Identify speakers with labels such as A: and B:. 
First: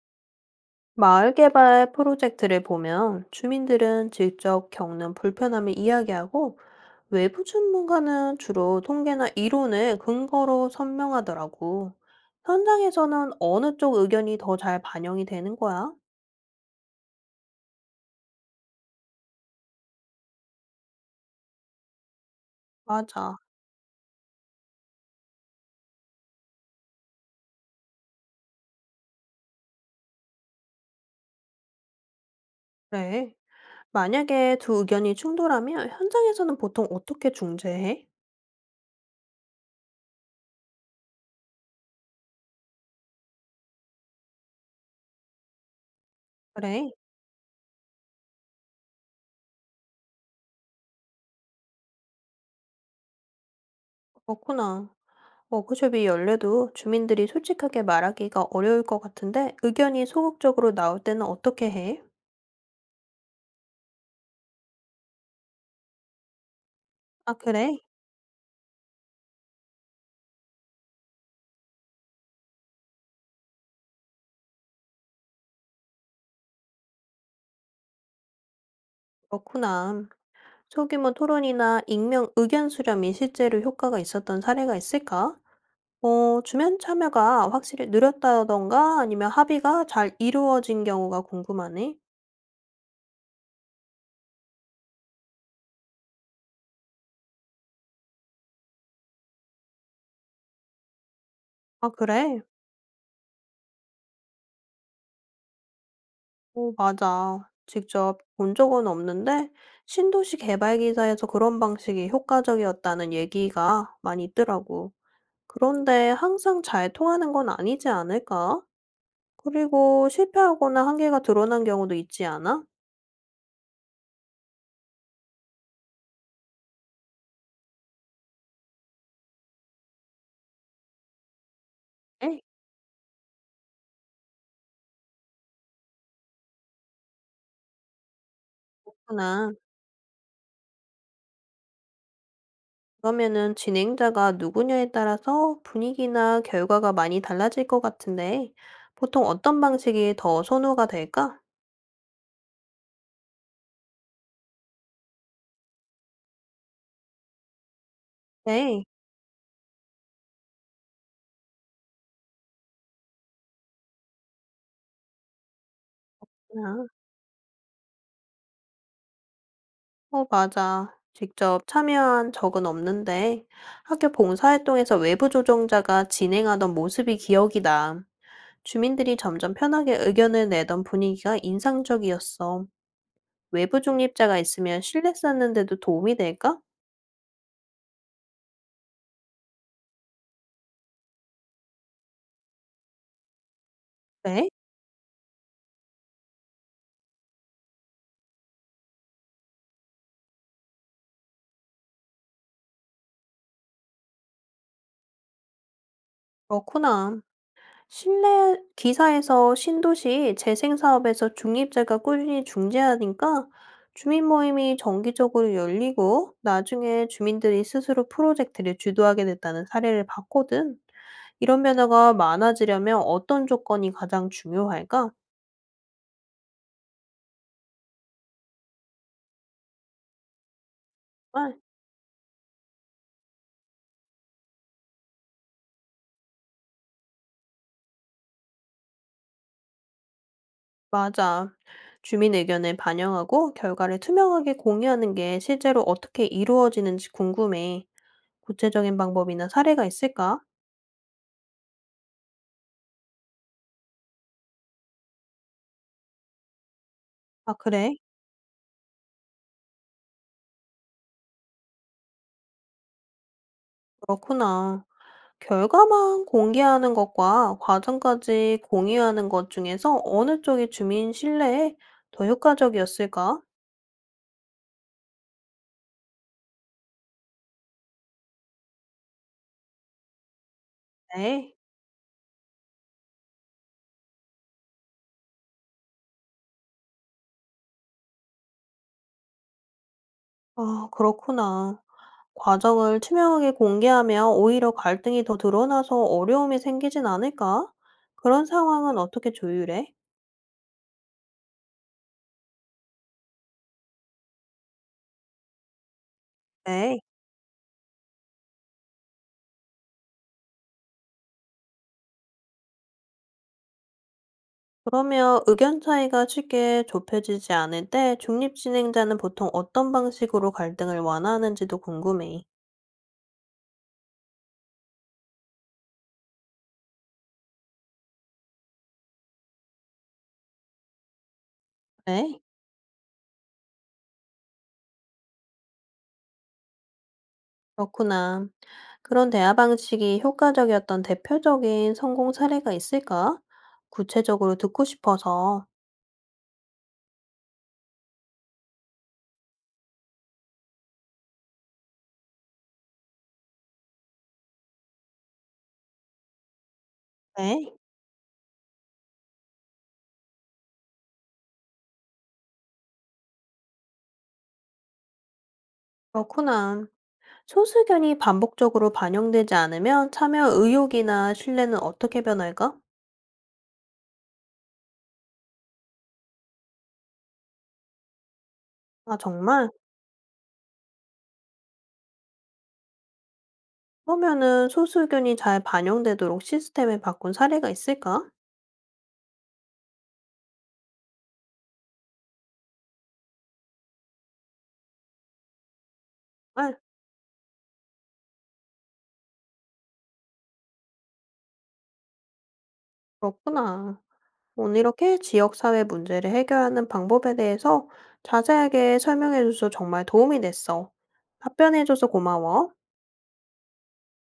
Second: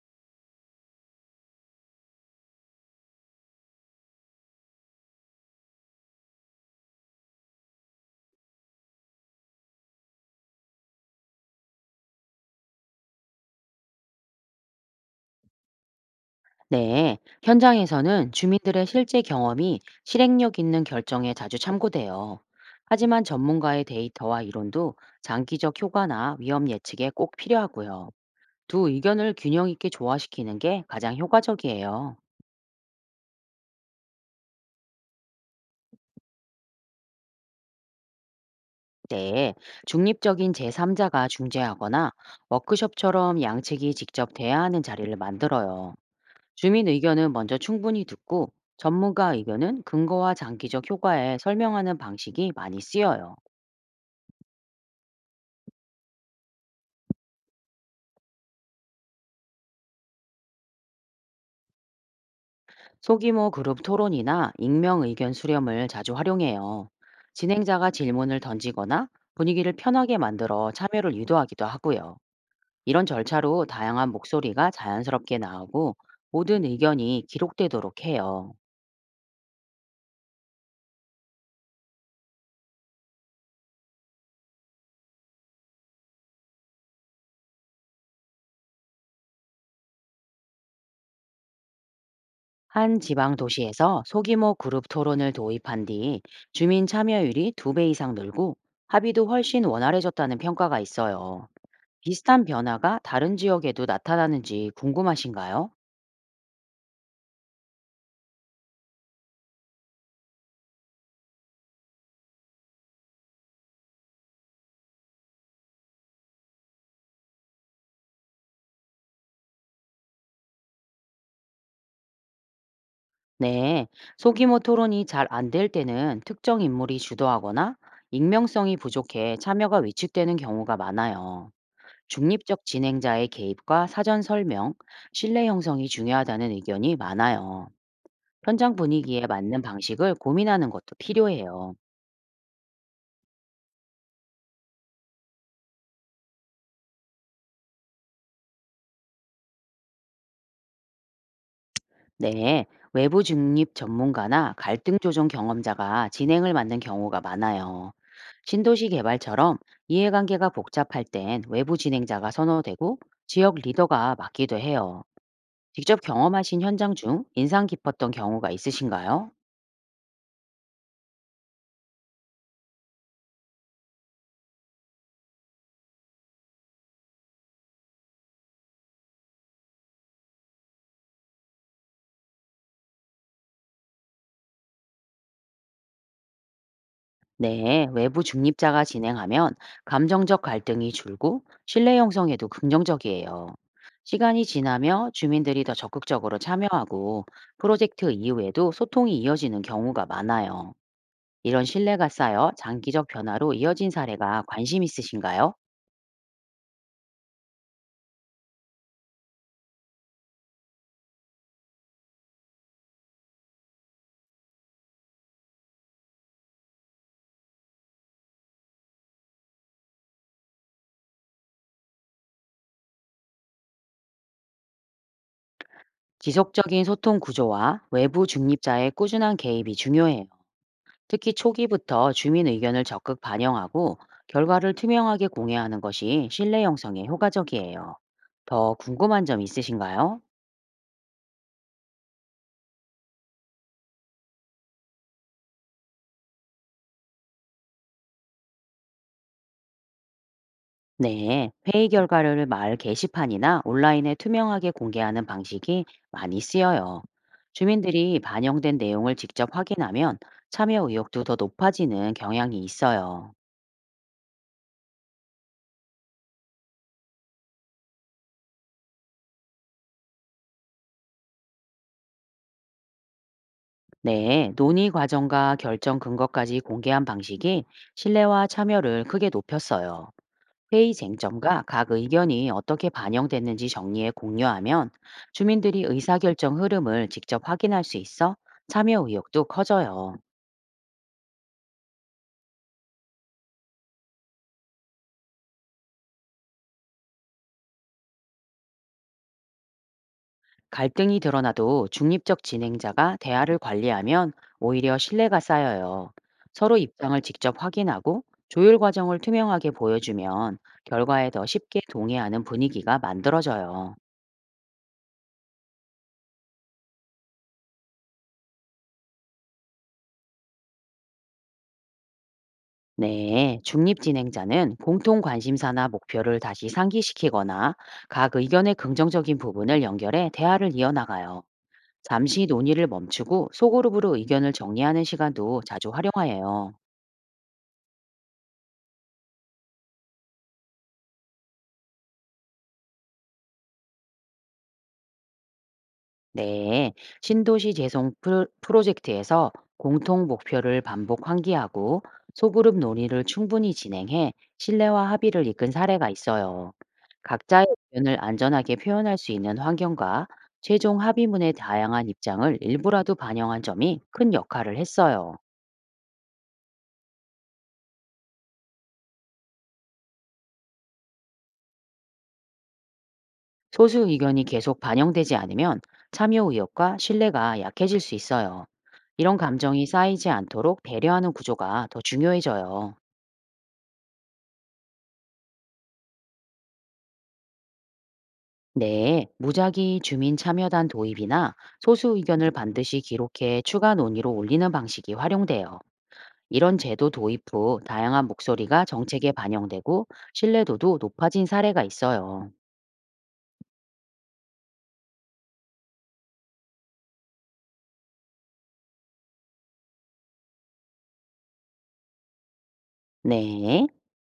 A: 마을 개발 프로젝트를 보면 주민들은 직접 겪는 불편함을 이야기하고 외부 전문가는 주로 통계나 이론을 근거로 설명하더라고. 현장에서는 어느 쪽 의견이 더 잘 반영이 되는 거야?
B: 네, 현장에서는 주민들의 실제 경험이 실행력 있는 결정에 자주 참고돼요. 하지만
A: 맞아.
B: 전문가의 데이터와 이론도 장기적 효과나 위험 예측에 꼭 필요하고요. 두 의견을 균형 있게 조화시키는 게 가장 효과적이에요.
A: 그래. 만약에 두 의견이 충돌하면 현장에서는 보통 어떻게 중재해?
B: 네, 중립적인 제3자가 중재하거나 워크숍처럼 양측이 직접 대화하는 자리를 만들어요. 주민
A: 그래.
B: 의견은 먼저 충분히 듣고 전문가 의견은 근거와 장기적 효과에 설명하는 방식이 많이 쓰여요.
A: 그렇구나. 워크숍이 열려도 주민들이 솔직하게 말하기가 어려울 것 같은데 의견이 소극적으로 나올 때는 어떻게 해?
B: 소규모 그룹 토론이나 익명 의견 수렴을 자주 활용해요.
A: 아 그래?
B: 진행자가 질문을 던지거나 분위기를 편하게 만들어 참여를 유도하기도 하고요. 이런 절차로 다양한 목소리가 자연스럽게 나오고 모든 의견이 기록되도록 해요.
A: 그렇구나. 소규모 토론이나 익명 의견 수렴이 실제로 효과가 있었던 사례가 있을까? 주변 참여가 확실히 느렸다던가 아니면 합의가 잘 이루어진 경우가 궁금하네.
B: 한 지방 도시에서 소규모 그룹 토론을 도입한 뒤 주민 참여율이 두 배 이상 늘고 합의도 훨씬 원활해졌다는 평가가 있어요.
A: 아, 그래?
B: 비슷한 변화가 다른 지역에도 나타나는지 궁금하신가요?
A: 맞아. 직접 본 적은 없는데 신도시 개발 기사에서 그런 방식이 효과적이었다는 얘기가 많이 있더라고. 그런데 항상 잘 통하는 건 아니지 않을까? 그리고 실패하거나 한계가 드러난 경우도 있지 않아?
B: 네, 소규모 토론이 잘 안 될 때는 특정 인물이 주도하거나 익명성이 부족해 참여가 위축되는 경우가 많아요.
A: 네.
B: 중립적 진행자의 개입과 사전 설명, 신뢰 형성이 중요하다는 의견이 많아요. 현장 분위기에
A: 그렇구나.
B: 맞는 방식을 고민하는 것도 필요해요.
A: 그러면은 진행자가 누구냐에 따라서 분위기나 결과가 많이 달라질 것 같은데, 보통 어떤 방식이 더 선호가 될까?
B: 네, 외부 중립 전문가나 갈등 조정 경험자가 진행을 맡는 경우가 많아요.
A: 네,
B: 신도시 개발처럼 이해관계가 복잡할 땐 외부 진행자가 선호되고 지역 리더가 맡기도 해요. 직접 경험하신
A: 그
B: 현장 중 인상 깊었던 경우가 있으신가요?
A: 맞아. 직접 참여한 적은 없는데, 학교 봉사활동에서 외부 조정자가 진행하던 모습이 기억이 나. 주민들이 점점 편하게 의견을 내던 분위기가 인상적이었어. 외부 중립자가 있으면 신뢰 쌓는 데도 도움이 될까?
B: 네, 외부 중립자가 진행하면 감정적 갈등이 줄고 신뢰 형성에도 긍정적이에요. 시간이
A: 네,
B: 지나며 주민들이 더 적극적으로 참여하고 프로젝트 이후에도 소통이 이어지는 경우가 많아요. 이런 신뢰가 쌓여 장기적 변화로 이어진 사례가 관심 있으신가요?
A: 그렇구나. 실내 기사에서 신도시 재생 사업에서 중립제가 꾸준히 중재하니까 주민 모임이 정기적으로 열리고 나중에 주민들이 스스로 프로젝트를 주도하게 됐다는 사례를 봤거든. 이런 변화가 많아지려면 어떤 조건이 가장 중요할까?
B: 지속적인 소통 구조와 외부 중립자의 꾸준한 개입이 중요해요. 특히
A: 아,
B: 초기부터 주민 의견을 적극 반영하고 결과를 투명하게 공개하는 것이 신뢰 형성에 효과적이에요. 더 궁금한 점 있으신가요?
A: 맞아. 주민 의견을 반영하고 결과를 투명하게 공유하는 게 실제로 어떻게 이루어지는지 궁금해. 구체적인 방법이나 사례가 있을까?
B: 네, 회의 결과를 마을 게시판이나 온라인에 투명하게 공개하는 방식이 많이 쓰여요.
A: 아, 그래?
B: 주민들이 반영된 내용을 직접 확인하면 참여 의욕도 더 높아지는 경향이 있어요.
A: 그렇구나. 결과만 공개하는 것과 과정까지 공유하는 것 중에서 어느 쪽이 주민 신뢰에 더 효과적이었을까?
B: 네, 논의 과정과 결정 근거까지 공개한 방식이 신뢰와 참여를 크게 높였어요. 회의
A: 네.
B: 쟁점과 각 의견이 어떻게 반영됐는지 정리해 공유하면 주민들이 의사결정 흐름을 직접 확인할 수 있어 참여 의욕도 커져요.
A: 아, 그렇구나. 과정을 투명하게 공개하면 오히려 갈등이 더 드러나서 어려움이 생기진 않을까? 그런 상황은 어떻게 조율해?
B: 갈등이 드러나도 중립적 진행자가 대화를 관리하면 오히려 신뢰가 쌓여요. 서로
A: 네.
B: 입장을 직접 확인하고 조율 과정을 투명하게 보여주면 결과에 더 쉽게 동의하는 분위기가 만들어져요.
A: 그러면 의견 차이가 쉽게 좁혀지지 않을 때 중립 진행자는 보통 어떤 방식으로 갈등을 완화하는지도 궁금해.
B: 네, 중립진행자는 공통 관심사나 목표를 다시 상기시키거나 각 의견의 긍정적인 부분을 연결해 대화를 이어나가요.
A: 네.
B: 잠시 논의를 멈추고 소그룹으로 의견을 정리하는 시간도 자주 활용하여요.
A: 그렇구나. 그런 대화 방식이 효과적이었던 대표적인 성공 사례가 있을까? 구체적으로 듣고 싶어서.
B: 네, 신도시 재생 프로젝트에서 공통 목표를 반복 환기하고 소그룹 논의를 충분히 진행해 신뢰와 합의를 이끈 사례가 있어요. 각자의
A: 네.
B: 의견을 안전하게 표현할 수 있는 환경과 최종 합의문의 다양한 입장을 일부라도 반영한 점이 큰 역할을 했어요.
A: 그렇구나. 소수견이 반복적으로 반영되지 않으면 참여 의욕이나 신뢰는 어떻게 변할까?
B: 소수 의견이 계속 반영되지 않으면 참여 의욕과 신뢰가 약해질 수 있어요.
A: 아,
B: 이런
A: 정말?
B: 감정이 쌓이지 않도록 배려하는 구조가 더 중요해져요.
A: 그러면은 소수견이 잘 반영되도록 시스템을 바꾼 사례가 있을까?
B: 네, 무작위 주민 참여단 도입이나 소수 의견을 반드시 기록해 추가 논의로 올리는 방식이 활용돼요.
A: 아,
B: 이런 제도 도입 후 다양한 목소리가 정책에 반영되고 신뢰도도 높아진 사례가 있어요.
A: 그렇구나. 오늘 이렇게 지역사회 문제를 해결하는 방법에 대해서 자세하게 설명해줘서 정말 도움이 됐어. 답변해줘서 고마워.
B: 네.